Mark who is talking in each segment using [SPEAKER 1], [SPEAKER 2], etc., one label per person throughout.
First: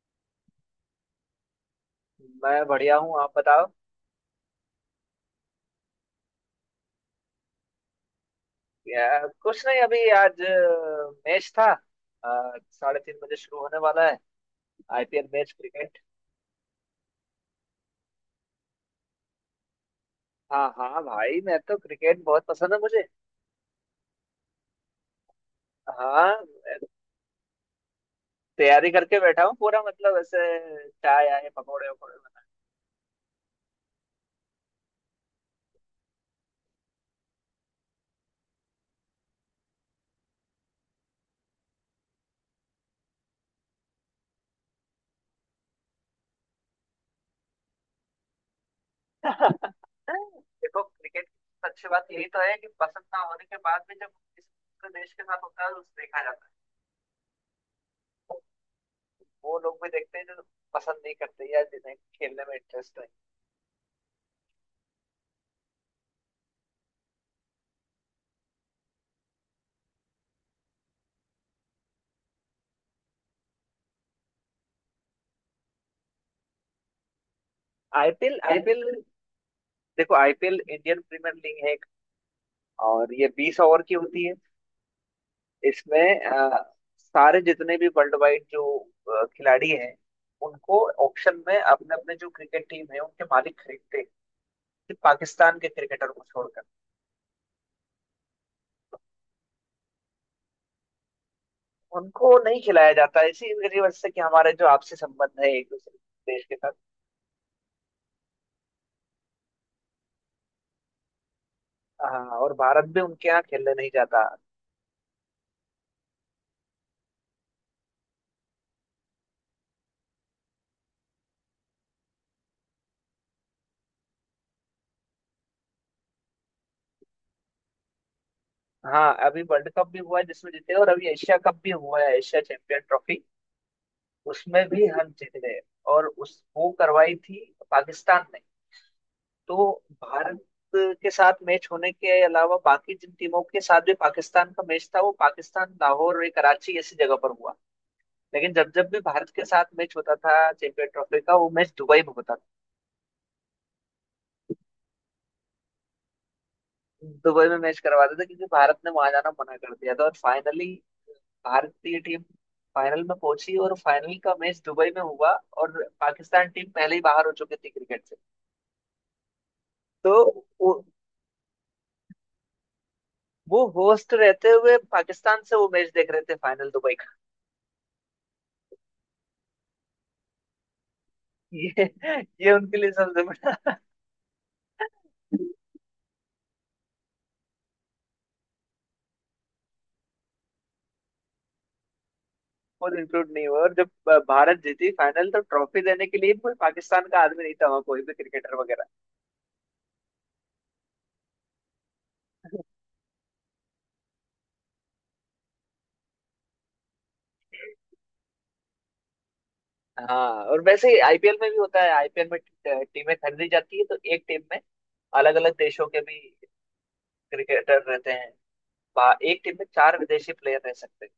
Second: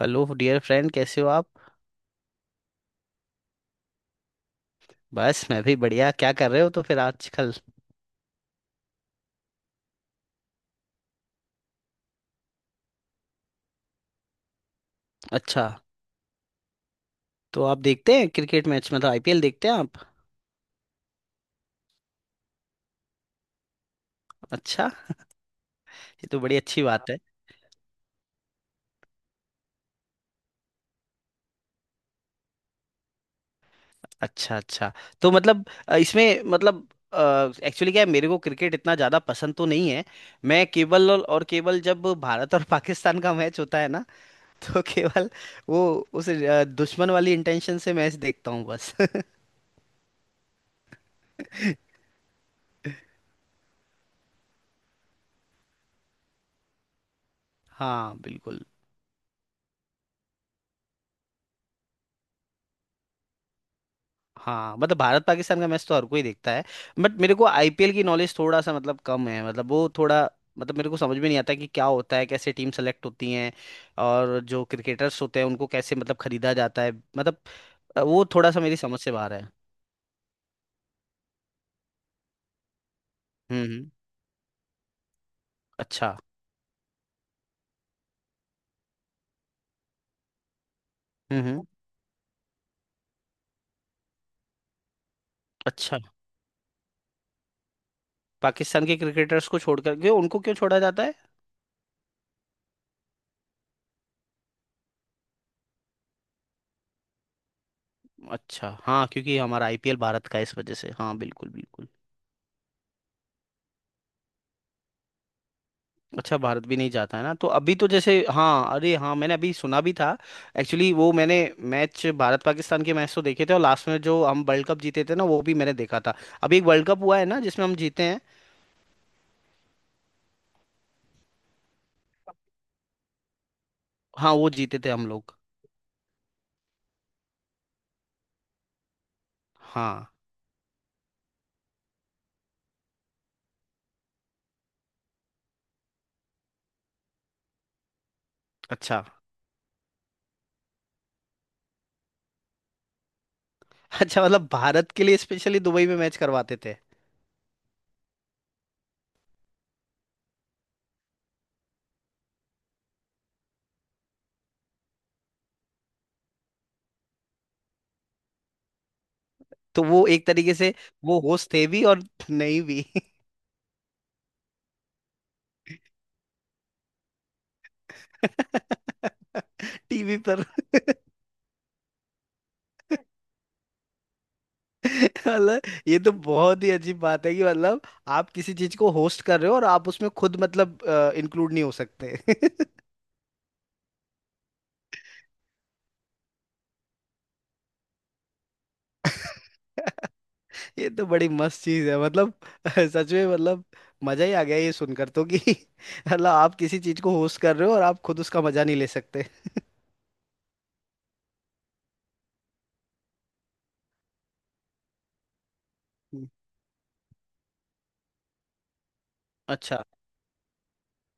[SPEAKER 1] Hello dear friend, कैसे हो आप।
[SPEAKER 2] मैं बढ़िया हूँ। आप बताओ?
[SPEAKER 1] बस मैं भी बढ़िया। क्या कर रहे हो तो फिर आजकल।
[SPEAKER 2] या, कुछ नहीं। अभी आज मैच था। 3:30 बजे शुरू होने वाला है। आईपीएल मैच,
[SPEAKER 1] अच्छा,
[SPEAKER 2] क्रिकेट।
[SPEAKER 1] तो आप देखते हैं क्रिकेट मैच, मतलब आईपीएल देखते हैं आप।
[SPEAKER 2] हाँ हाँ भाई, मैं तो क्रिकेट बहुत पसंद है मुझे।
[SPEAKER 1] अच्छा, ये
[SPEAKER 2] हाँ।
[SPEAKER 1] तो बड़ी अच्छी बात है।
[SPEAKER 2] तैयारी करके बैठा हूँ पूरा, मतलब ऐसे चाय आए पकौड़े वकौड़े
[SPEAKER 1] अच्छा अच्छा। तो मतलब इसमें मतलब एक्चुअली क्या है, मेरे को क्रिकेट इतना ज़्यादा पसंद तो नहीं है। मैं केवल और केवल जब भारत और पाकिस्तान का मैच होता है ना तो केवल वो उस दुश्मन वाली इंटेंशन से मैच देखता हूँ बस।
[SPEAKER 2] बना। देखो, क्रिकेट की अच्छी बात यही तो है कि पसंद ना होने के बाद भी जब किसी दूसरे देश के साथ होता है तो उसे देखा जाता है।
[SPEAKER 1] हाँ बिल्कुल।
[SPEAKER 2] वो लोग भी देखते हैं जो पसंद नहीं करते या जिन्हें खेलने में इंटरेस्ट है।
[SPEAKER 1] हाँ, मतलब भारत पाकिस्तान का मैच तो हर कोई देखता है। बट मेरे को आईपीएल की नॉलेज थोड़ा सा, मतलब कम है, मतलब वो थोड़ा मतलब मेरे को समझ में नहीं आता कि क्या होता है, कैसे टीम सेलेक्ट होती हैं और जो क्रिकेटर्स होते हैं उनको कैसे मतलब खरीदा जाता है, मतलब वो
[SPEAKER 2] आईपीएल
[SPEAKER 1] थोड़ा सा मेरी
[SPEAKER 2] आईपीएल।
[SPEAKER 1] समझ से बाहर है।
[SPEAKER 2] देखो, आईपीएल इंडियन प्रीमियर लीग है एक, और ये बीस ओवर
[SPEAKER 1] हम्म।
[SPEAKER 2] की होती है।
[SPEAKER 1] अच्छा।
[SPEAKER 2] इसमें अ, सारे जितने भी वर्ल्ड वाइड जो खिलाड़ी हैं उनको ऑक्शन में
[SPEAKER 1] हम्म।
[SPEAKER 2] अपने अपने जो क्रिकेट टीम है उनके मालिक खरीदते हैं। सिर्फ पाकिस्तान के
[SPEAKER 1] अच्छा,
[SPEAKER 2] क्रिकेटर को छोड़कर।
[SPEAKER 1] पाकिस्तान के क्रिकेटर्स को छोड़कर क्यों, उनको क्यों छोड़ा जाता है।
[SPEAKER 2] उनको नहीं खिलाया जाता, इसी वजह से कि हमारे जो आपसी संबंध है एक दूसरे देश के साथ।
[SPEAKER 1] अच्छा, हाँ, क्योंकि हमारा आईपीएल भारत का है इस वजह से। हाँ बिल्कुल बिल्कुल।
[SPEAKER 2] हाँ, और भारत भी उनके यहाँ खेलने नहीं जाता।
[SPEAKER 1] अच्छा, भारत भी नहीं जाता है ना। तो अभी तो जैसे, हाँ अरे हाँ, मैंने अभी सुना भी था। एक्चुअली वो मैंने मैच भारत पाकिस्तान के मैच तो देखे थे, और लास्ट में जो हम वर्ल्ड कप जीते थे ना, वो भी मैंने देखा था। अभी एक वर्ल्ड कप हुआ है ना जिसमें हम जीते हैं।
[SPEAKER 2] हाँ, अभी वर्ल्ड कप भी हुआ है जिसमें जीते, और अभी एशिया कप भी हुआ है, एशिया चैंपियन ट्रॉफी।
[SPEAKER 1] हाँ, वो
[SPEAKER 2] उसमें
[SPEAKER 1] जीते
[SPEAKER 2] भी
[SPEAKER 1] थे हम
[SPEAKER 2] हम जीत
[SPEAKER 1] लोग।
[SPEAKER 2] गए। और उस वो करवाई थी पाकिस्तान ने। तो
[SPEAKER 1] हाँ।
[SPEAKER 2] भारत के साथ मैच होने के अलावा बाकी जिन टीमों के साथ भी पाकिस्तान का मैच था, वो पाकिस्तान, लाहौर और कराची ऐसी जगह पर हुआ। लेकिन जब जब भी
[SPEAKER 1] अच्छा
[SPEAKER 2] भारत के साथ मैच होता था चैंपियन ट्रॉफी का, वो मैच दुबई में होता
[SPEAKER 1] अच्छा, मतलब भारत के लिए स्पेशली दुबई में मैच करवाते थे।
[SPEAKER 2] था। दुबई में मैच करवाते थे क्योंकि भारत ने वहां जाना मना कर दिया था, और फाइनली भारतीय टीम फाइनल में पहुंची और फाइनल का मैच दुबई में हुआ। और पाकिस्तान टीम पहले ही बाहर हो चुकी थी क्रिकेट से।
[SPEAKER 1] तो वो
[SPEAKER 2] तो
[SPEAKER 1] एक तरीके
[SPEAKER 2] वो
[SPEAKER 1] से वो होस्ट थे भी और नहीं भी।
[SPEAKER 2] वो होस्ट रहते हुए पाकिस्तान से वो मैच देख रहे थे, फाइनल दुबई का।
[SPEAKER 1] टीवी पर।
[SPEAKER 2] ये ये उनके लिए सबसे बड़ा।
[SPEAKER 1] मतलब ये तो बहुत ही अजीब बात है कि मतलब आप किसी चीज को होस्ट कर रहे हो और आप उसमें खुद मतलब इंक्लूड नहीं हो सकते।
[SPEAKER 2] और इंक्लूड नहीं हुआ, और जब भारत जीती फाइनल तो ट्रॉफी देने के लिए भी कोई पाकिस्तान का आदमी नहीं था वहाँ, कोई भी क्रिकेटर वगैरह।
[SPEAKER 1] ये तो बड़ी मस्त चीज है, मतलब सच में, मतलब मजा ही आ गया ये सुनकर तो कि मतलब आप किसी चीज को होस्ट कर रहे हो और आप खुद उसका मजा नहीं ले सकते।
[SPEAKER 2] हाँ, और वैसे ही आईपीएल में भी होता है। आईपीएल में टीमें खरीदी जाती है तो एक टीम में अलग अलग देशों के भी
[SPEAKER 1] हम्म।
[SPEAKER 2] क्रिकेटर रहते हैं। एक टीम में
[SPEAKER 1] अच्छा।
[SPEAKER 2] चार विदेशी प्लेयर रह सकते हैं।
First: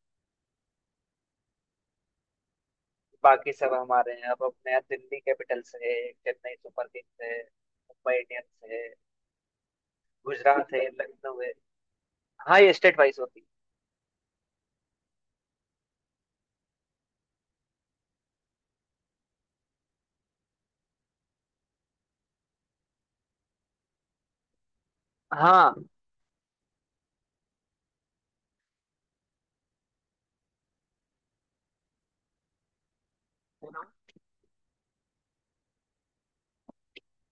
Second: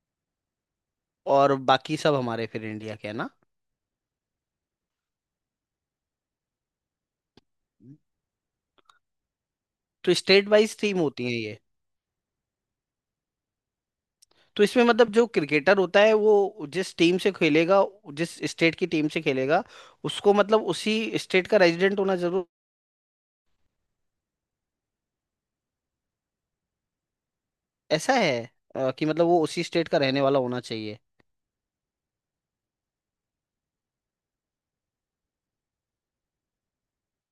[SPEAKER 1] और बाकी सब हमारे फिर इंडिया के है ना।
[SPEAKER 2] बाकी सब हमारे हैं। अब अपने यहाँ दिल्ली कैपिटल्स है, चेन्नई सुपर किंग्स है, मुंबई इंडियंस है,
[SPEAKER 1] तो स्टेट
[SPEAKER 2] गुजरात
[SPEAKER 1] वाइज
[SPEAKER 2] है,
[SPEAKER 1] थीम होती
[SPEAKER 2] लखनऊ है।
[SPEAKER 1] है।
[SPEAKER 2] हाँ, ये स्टेट वाइज होती
[SPEAKER 1] तो इसमें मतलब जो क्रिकेटर होता है वो जिस टीम से खेलेगा, जिस स्टेट की टीम से खेलेगा, उसको मतलब उसी स्टेट का रेजिडेंट होना जरूर
[SPEAKER 2] है। हाँ।
[SPEAKER 1] ऐसा है कि मतलब वो उसी स्टेट का रहने वाला होना चाहिए।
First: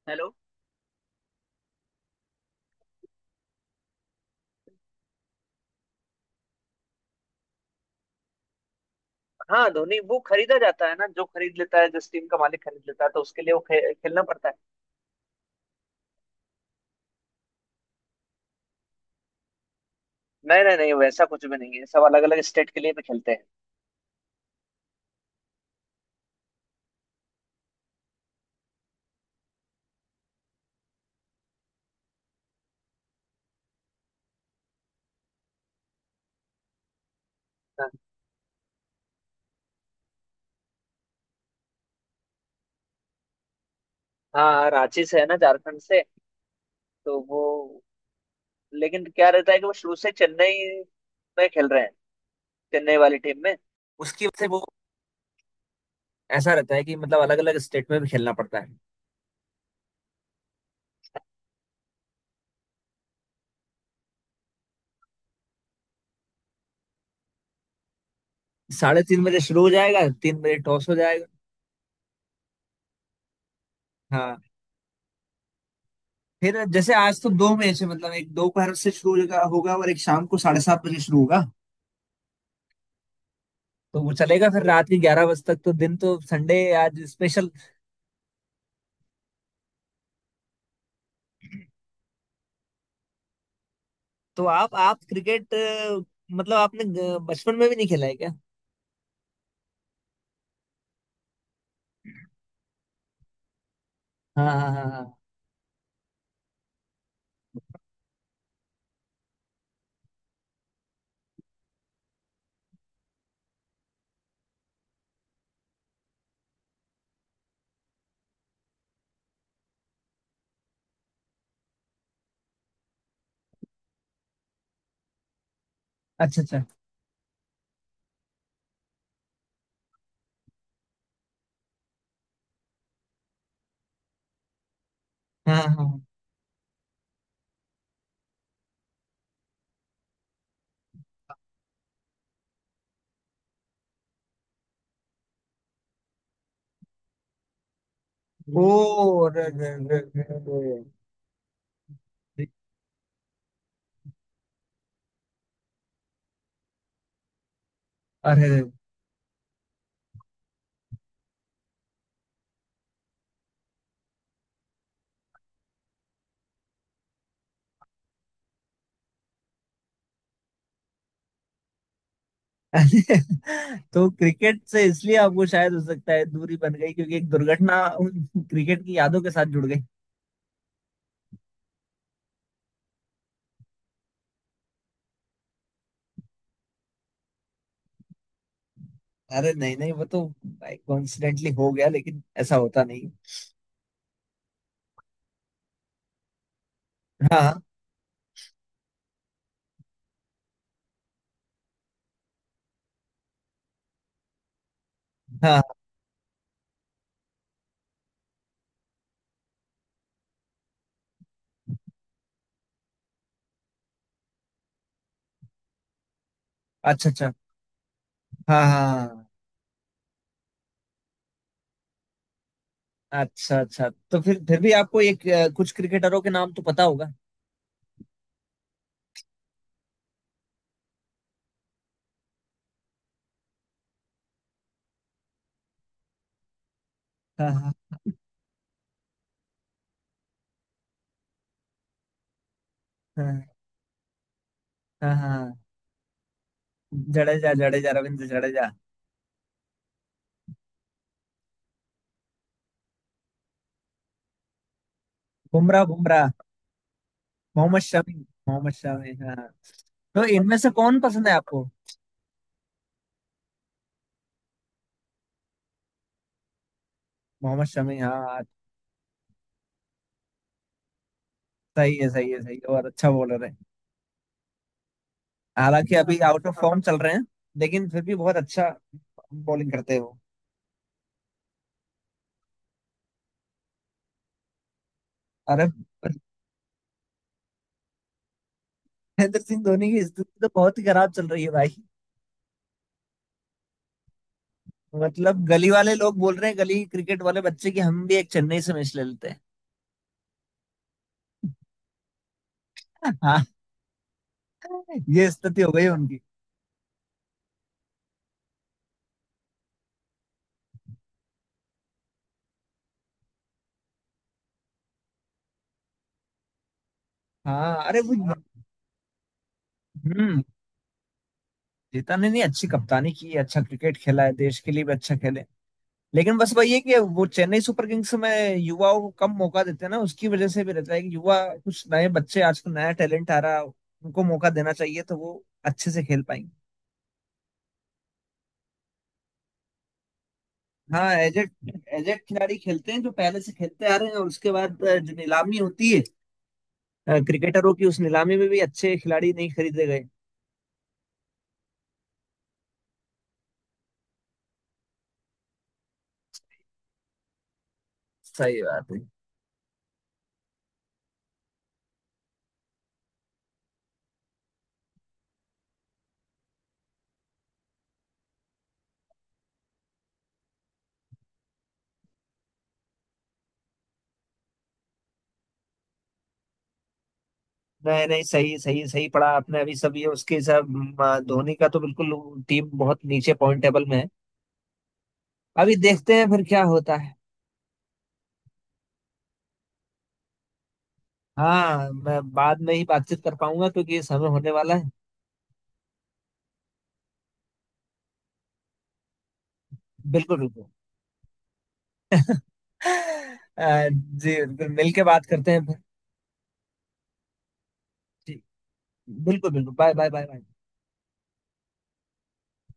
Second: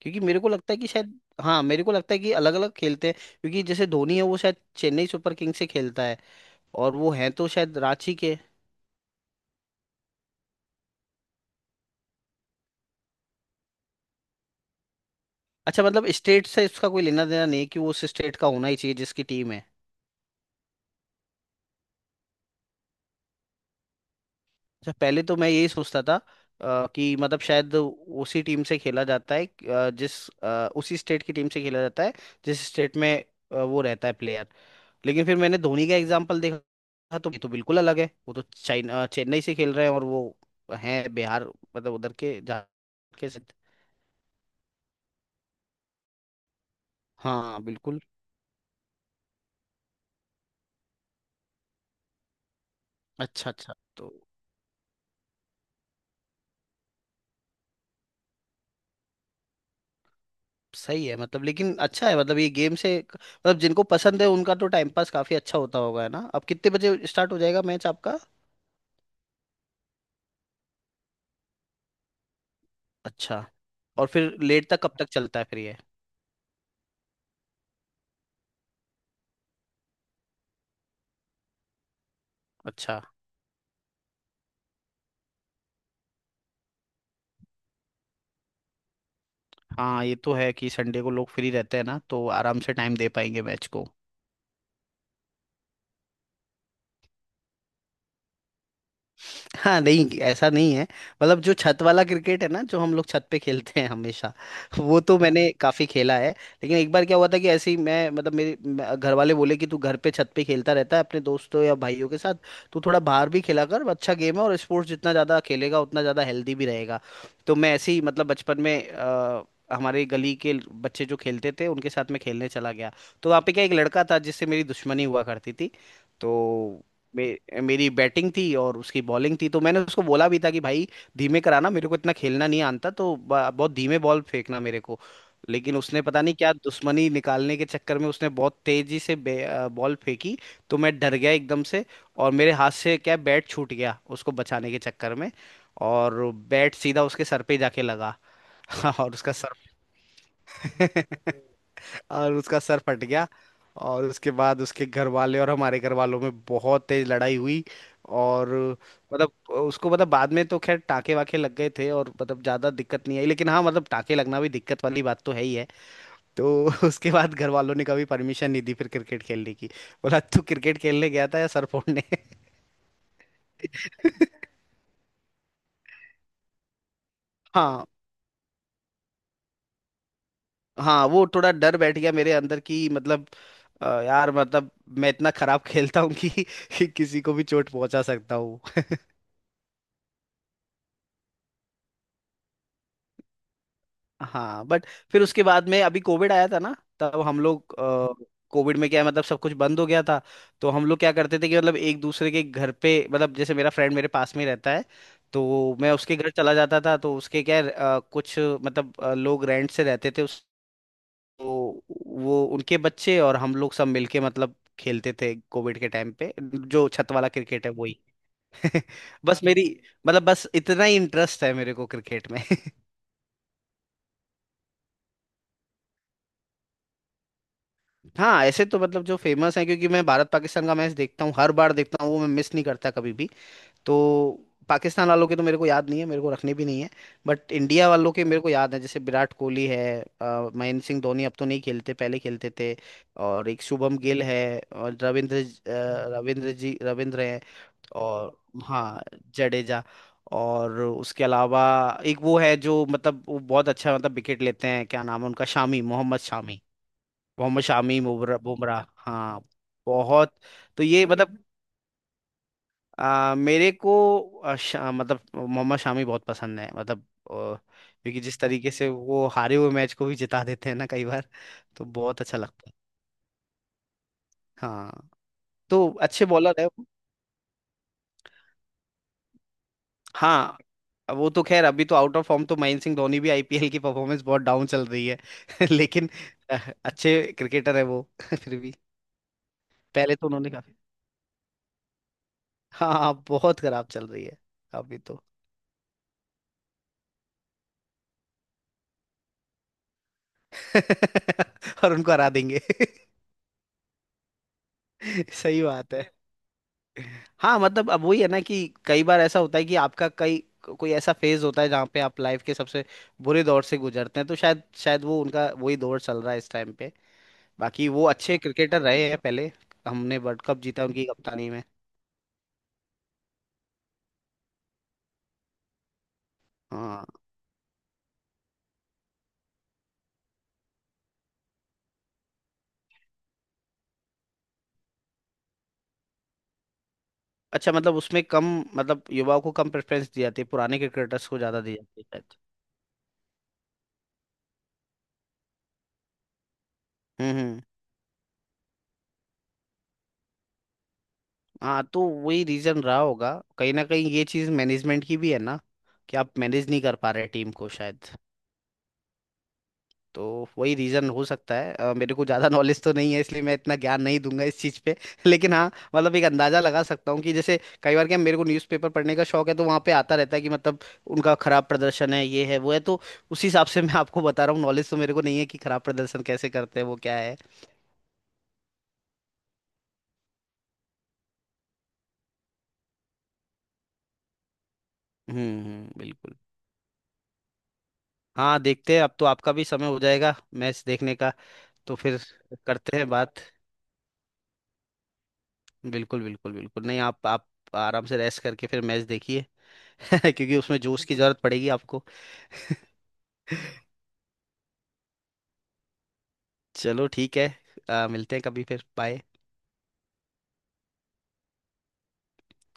[SPEAKER 1] क्योंकि
[SPEAKER 2] हेलो।
[SPEAKER 1] मेरे को लगता है कि शायद, हाँ, मेरे को लगता है कि अलग अलग खेलते हैं। क्योंकि जैसे धोनी है वो शायद चेन्नई सुपर किंग्स से खेलता है, और वो है तो शायद रांची के।
[SPEAKER 2] हाँ, धोनी वो खरीदा जाता है ना, जो खरीद लेता है जिस टीम का मालिक खरीद लेता है तो उसके लिए वो खेलना पड़ता है।
[SPEAKER 1] अच्छा, मतलब स्टेट से इसका कोई लेना देना नहीं है कि वो उस स्टेट का होना ही चाहिए जिसकी टीम है।
[SPEAKER 2] नहीं नहीं नहीं, वैसा कुछ भी नहीं है, सब अलग अलग स्टेट के लिए भी खेलते हैं।
[SPEAKER 1] अच्छा, पहले तो मैं यही सोचता था कि मतलब शायद उसी टीम से खेला जाता है, जिस उसी स्टेट की टीम से खेला जाता है जिस स्टेट में वो रहता है प्लेयर। लेकिन फिर मैंने धोनी का एग्जाम्पल देखा तो ये तो बिल्कुल अलग है। वो तो चाइना चेन्नई से खेल रहे हैं और वो हैं बिहार, मतलब उधर के झारखंड के
[SPEAKER 2] हाँ हाँ, रांची से है ना, झारखंड से। तो वो
[SPEAKER 1] हाँ बिल्कुल।
[SPEAKER 2] लेकिन क्या रहता है कि वो शुरू से चेन्नई में खेल रहे हैं, चेन्नई वाली टीम
[SPEAKER 1] अच्छा
[SPEAKER 2] में।
[SPEAKER 1] अच्छा। तो
[SPEAKER 2] उसकी वजह से वो ऐसा रहता है कि मतलब अलग अलग स्टेट में भी खेलना पड़ता है।
[SPEAKER 1] सही है, मतलब लेकिन अच्छा है, मतलब ये गेम से, मतलब जिनको पसंद है उनका तो टाइम पास काफी अच्छा होता होगा है ना। अब कितने बजे स्टार्ट हो जाएगा मैच आपका।
[SPEAKER 2] साढ़े तीन बजे शुरू हो जाएगा, 3 बजे टॉस हो जाएगा।
[SPEAKER 1] अच्छा। और
[SPEAKER 2] हाँ।
[SPEAKER 1] फिर लेट तक कब तक चलता है फिर ये।
[SPEAKER 2] फिर जैसे आज तो दो मैच है, मतलब एक दोपहर से शुरू होगा होगा और एक शाम को 7:30 बजे शुरू होगा।
[SPEAKER 1] अच्छा।
[SPEAKER 2] तो वो चलेगा फिर रात के 11 बजे तक। तो दिन तो संडे, आज स्पेशल।
[SPEAKER 1] हाँ, ये तो है कि संडे को लोग फ्री रहते हैं ना, तो आराम से टाइम दे पाएंगे मैच को।
[SPEAKER 2] तो आप क्रिकेट मतलब आपने बचपन में भी नहीं खेला है क्या?
[SPEAKER 1] हाँ, नहीं ऐसा नहीं है। मतलब जो छत वाला क्रिकेट है ना, जो हम लोग छत पे खेलते हैं हमेशा,
[SPEAKER 2] हाँ हाँ हाँ
[SPEAKER 1] वो
[SPEAKER 2] हाँ।
[SPEAKER 1] तो मैंने काफी खेला है। लेकिन एक बार क्या हुआ था कि ऐसे ही मैं, मतलब मेरे घर वाले बोले कि तू घर पे छत पे खेलता रहता है अपने दोस्तों या भाइयों के साथ, तू थोड़ा बाहर भी खेला कर, अच्छा गेम है, और स्पोर्ट्स जितना ज्यादा खेलेगा उतना ज्यादा हेल्दी भी रहेगा। तो मैं ऐसे ही मतलब बचपन में हमारे गली के बच्चे जो खेलते थे उनके साथ मैं खेलने चला गया। तो वहाँ पे क्या, एक लड़का था जिससे मेरी दुश्मनी हुआ करती थी।
[SPEAKER 2] अच्छा अच्छा।
[SPEAKER 1] तो मे, मेरी बैटिंग थी और उसकी बॉलिंग थी। तो मैंने उसको बोला भी था कि भाई धीमे कराना, मेरे को इतना खेलना नहीं आता, तो बहुत धीमे बॉल फेंकना मेरे को।
[SPEAKER 2] हाँ हाँ
[SPEAKER 1] लेकिन उसने
[SPEAKER 2] हाँ।
[SPEAKER 1] पता नहीं क्या दुश्मनी निकालने के चक्कर में उसने बहुत तेजी से बॉल फेंकी। तो मैं डर गया एकदम से, और मेरे हाथ से क्या, बैट छूट गया उसको बचाने के चक्कर में, और बैट सीधा उसके सर पे जाके लगा।
[SPEAKER 2] ओ
[SPEAKER 1] और उसका
[SPEAKER 2] अरे अरे, अरे, अरे,
[SPEAKER 1] सर और उसका सर फट गया। और उसके बाद उसके घर वाले और हमारे घर वालों में बहुत तेज लड़ाई हुई।
[SPEAKER 2] अरे,
[SPEAKER 1] और
[SPEAKER 2] अरे, अरे।
[SPEAKER 1] मतलब उसको, मतलब बाद में तो खैर टाके वाके लग गए थे और मतलब ज्यादा दिक्कत नहीं आई, लेकिन हाँ, मतलब टाके लगना भी दिक्कत वाली बात तो है ही है। तो उसके बाद घर वालों ने कभी परमिशन नहीं दी फिर क्रिकेट खेलने की। बोला तू क्रिकेट खेलने गया था या सर फोड़ने।
[SPEAKER 2] तो क्रिकेट से इसलिए आपको शायद हो सकता है दूरी बन गई क्योंकि एक दुर्घटना
[SPEAKER 1] हाँ
[SPEAKER 2] उन क्रिकेट की यादों के साथ जुड़ गई।
[SPEAKER 1] हाँ, वो थोड़ा डर बैठ गया मेरे अंदर की मतलब यार, मतलब मैं इतना खराब खेलता हूँ कि किसी को भी चोट पहुंचा सकता हूँ।
[SPEAKER 2] अरे नहीं नहीं, वो तो कोइंसिडेंटली हो गया, लेकिन ऐसा होता नहीं।
[SPEAKER 1] हाँ बट फिर उसके बाद में अभी कोविड आया था ना, तब
[SPEAKER 2] हाँ
[SPEAKER 1] हम
[SPEAKER 2] हाँ
[SPEAKER 1] लोग कोविड में क्या है, मतलब सब कुछ बंद हो गया था। तो हम लोग क्या करते थे कि मतलब एक दूसरे के घर पे, मतलब जैसे मेरा फ्रेंड मेरे पास में ही रहता है,
[SPEAKER 2] हाँ,
[SPEAKER 1] तो मैं उसके घर चला जाता था। तो उसके क्या है, कुछ मतलब लोग रेंट से रहते थे उस। तो वो उनके बच्चे और हम लोग सब मिलके मतलब खेलते थे कोविड के टाइम पे, जो
[SPEAKER 2] अच्छा
[SPEAKER 1] छत वाला
[SPEAKER 2] अच्छा।
[SPEAKER 1] क्रिकेट है वही।
[SPEAKER 2] हाँ हाँ।
[SPEAKER 1] बस मेरी, मतलब बस इतना ही इंटरेस्ट है मेरे को क्रिकेट में।
[SPEAKER 2] अच्छा अच्छा, तो फिर भी आपको एक कुछ क्रिकेटरों के नाम तो पता होगा?
[SPEAKER 1] हाँ ऐसे तो मतलब जो फेमस है, क्योंकि मैं भारत पाकिस्तान का मैच देखता हूँ, हर बार देखता हूँ, वो मैं मिस नहीं करता कभी भी। तो पाकिस्तान वालों के तो मेरे को याद नहीं है, मेरे को रखने भी नहीं है।
[SPEAKER 2] हाँ
[SPEAKER 1] बट
[SPEAKER 2] हाँ
[SPEAKER 1] इंडिया वालों के मेरे को याद है, जैसे विराट कोहली है, महेंद्र सिंह धोनी, अब तो नहीं खेलते पहले खेलते थे।
[SPEAKER 2] हाँ
[SPEAKER 1] और एक शुभम गिल है, और
[SPEAKER 2] हाँ
[SPEAKER 1] रविंद्र
[SPEAKER 2] हाँ।
[SPEAKER 1] रविंद्र जी, रविंद्र हैं
[SPEAKER 2] जडेजा जडेजा, रविंद्र
[SPEAKER 1] और
[SPEAKER 2] जडेजा।
[SPEAKER 1] हाँ जडेजा। और उसके अलावा एक वो है जो मतलब वो बहुत अच्छा, मतलब विकेट लेते हैं, क्या नाम है उनका, शामी,
[SPEAKER 2] बुमराह
[SPEAKER 1] मोहम्मद
[SPEAKER 2] बुमराह,
[SPEAKER 1] शामी। मोहम्मद
[SPEAKER 2] मोहम्मद
[SPEAKER 1] शामी,
[SPEAKER 2] शमी,
[SPEAKER 1] बुमराह,
[SPEAKER 2] मोहम्मद
[SPEAKER 1] बुमराह
[SPEAKER 2] शमी
[SPEAKER 1] हाँ।
[SPEAKER 2] हाँ। तो
[SPEAKER 1] बहुत।
[SPEAKER 2] इनमें से
[SPEAKER 1] तो
[SPEAKER 2] कौन
[SPEAKER 1] ये
[SPEAKER 2] पसंद है
[SPEAKER 1] मतलब
[SPEAKER 2] आपको?
[SPEAKER 1] मेरे को मतलब मोहम्मद शामी बहुत पसंद है। मतलब
[SPEAKER 2] मोहम्मद शमी
[SPEAKER 1] क्योंकि जिस
[SPEAKER 2] हाँ।
[SPEAKER 1] तरीके से वो हारे हुए मैच को भी जिता देते हैं ना कई बार, तो
[SPEAKER 2] सही है,
[SPEAKER 1] बहुत
[SPEAKER 2] सही
[SPEAKER 1] अच्छा
[SPEAKER 2] है, सही
[SPEAKER 1] लगता
[SPEAKER 2] है, और
[SPEAKER 1] है।
[SPEAKER 2] अच्छा बॉलर है।
[SPEAKER 1] हाँ। तो
[SPEAKER 2] हालांकि अभी
[SPEAKER 1] अच्छे
[SPEAKER 2] आउट ऑफ
[SPEAKER 1] बॉलर है
[SPEAKER 2] फॉर्म
[SPEAKER 1] वो।
[SPEAKER 2] चल रहे हैं, लेकिन फिर भी बहुत अच्छा बॉलिंग करते हो।
[SPEAKER 1] हाँ वो तो खैर अभी तो आउट ऑफ फॉर्म, तो महेंद्र सिंह धोनी भी आईपीएल की परफॉर्मेंस बहुत डाउन चल रही है।
[SPEAKER 2] अरे,
[SPEAKER 1] लेकिन आ, अच्छे क्रिकेटर है वो फिर भी।
[SPEAKER 2] महेंद्र सिंह धोनी की
[SPEAKER 1] पहले तो
[SPEAKER 2] स्थिति तो
[SPEAKER 1] उन्होंने काफी,
[SPEAKER 2] बहुत ही खराब चल रही है भाई।
[SPEAKER 1] हाँ हाँ, बहुत खराब चल रही है अभी तो।
[SPEAKER 2] मतलब गली वाले लोग बोल रहे हैं गली क्रिकेट वाले बच्चे की, हम भी एक चेन्नई से मैच ले लेते हैं।
[SPEAKER 1] और उनको हरा देंगे।
[SPEAKER 2] हाँ, ये स्थिति
[SPEAKER 1] सही
[SPEAKER 2] हो गई है
[SPEAKER 1] बात है।
[SPEAKER 2] उनकी।
[SPEAKER 1] हाँ, मतलब अब वही है ना कि कई बार ऐसा होता है कि आपका कई, कोई ऐसा फेज होता है जहाँ पे आप लाइफ के सबसे बुरे दौर से गुजरते हैं, तो शायद शायद वो उनका वही दौर चल रहा है इस टाइम पे।
[SPEAKER 2] हाँ,
[SPEAKER 1] बाकी
[SPEAKER 2] अरे
[SPEAKER 1] वो
[SPEAKER 2] वो।
[SPEAKER 1] अच्छे क्रिकेटर रहे हैं पहले। हमने
[SPEAKER 2] हम्म।
[SPEAKER 1] वर्ल्ड कप जीता उनकी कप्तानी में।
[SPEAKER 2] जीता ने नहीं, अच्छी कप्तानी की, अच्छा क्रिकेट खेला है, देश के लिए भी अच्छा खेले। लेकिन बस वही है कि
[SPEAKER 1] हाँ।
[SPEAKER 2] वो चेन्नई सुपर किंग्स में युवाओं को कम मौका देते हैं ना, उसकी वजह से भी रहता है कि युवा कुछ नए बच्चे आजकल नया टैलेंट आ रहा है, उनको मौका देना चाहिए तो वो अच्छे से खेल पाएंगे।
[SPEAKER 1] अच्छा, मतलब उसमें कम, मतलब युवाओं को कम प्रेफरेंस दी जाती है, पुराने
[SPEAKER 2] हाँ,
[SPEAKER 1] क्रिकेटर्स को
[SPEAKER 2] एजेड
[SPEAKER 1] ज्यादा दी जाती है
[SPEAKER 2] एजेड
[SPEAKER 1] शायद।
[SPEAKER 2] खिलाड़ी खेलते हैं जो पहले से खेलते आ रहे हैं, और उसके बाद जो नीलामी होती है
[SPEAKER 1] हम्म।
[SPEAKER 2] क्रिकेटरों की, उस नीलामी में भी अच्छे खिलाड़ी नहीं खरीदे गए।
[SPEAKER 1] हाँ, तो वही रीजन रहा होगा। कहीं ना कहीं ये चीज मैनेजमेंट की भी है ना कि आप मैनेज नहीं कर पा रहे टीम को शायद।
[SPEAKER 2] सही बात है।
[SPEAKER 1] तो वही रीजन हो सकता है। मेरे को ज्यादा नॉलेज तो नहीं है, इसलिए मैं इतना ज्ञान नहीं दूंगा इस चीज पे। लेकिन हाँ, मतलब एक अंदाजा लगा सकता हूँ कि जैसे कई बार क्या, मेरे को न्यूज़पेपर पढ़ने का शौक है, तो वहाँ पे आता रहता है कि मतलब उनका खराब प्रदर्शन है, ये है वो है, तो उस हिसाब से मैं आपको बता रहा हूँ। नॉलेज तो मेरे को नहीं है कि खराब प्रदर्शन कैसे करते हैं वो, क्या है।
[SPEAKER 2] नहीं नहीं, सही सही सही पढ़ा आपने। अभी सब ये उसके सब धोनी का तो बिल्कुल टीम बहुत नीचे पॉइंट टेबल में है। अभी
[SPEAKER 1] हम्म,
[SPEAKER 2] देखते हैं
[SPEAKER 1] बिल्कुल।
[SPEAKER 2] फिर क्या होता है।
[SPEAKER 1] हाँ देखते हैं। अब तो आपका भी समय हो जाएगा मैच देखने का।
[SPEAKER 2] हाँ,
[SPEAKER 1] तो
[SPEAKER 2] मैं
[SPEAKER 1] फिर
[SPEAKER 2] बाद में ही
[SPEAKER 1] करते हैं
[SPEAKER 2] बातचीत कर
[SPEAKER 1] बात।
[SPEAKER 2] पाऊंगा क्योंकि ये समय होने वाला है।
[SPEAKER 1] बिल्कुल बिल्कुल बिल्कुल, नहीं आप आप आराम से रेस्ट करके फिर मैच देखिए।
[SPEAKER 2] बिल्कुल
[SPEAKER 1] क्योंकि
[SPEAKER 2] बिल्कुल।
[SPEAKER 1] उसमें जोश की जरूरत पड़ेगी आपको।
[SPEAKER 2] जी बिल्कुल, मिल के बात करते हैं फिर।
[SPEAKER 1] चलो ठीक है। मिलते
[SPEAKER 2] जी
[SPEAKER 1] हैं कभी फिर। बाय।
[SPEAKER 2] बिल्कुल बिल्कुल, बाय बाय बाय बाय।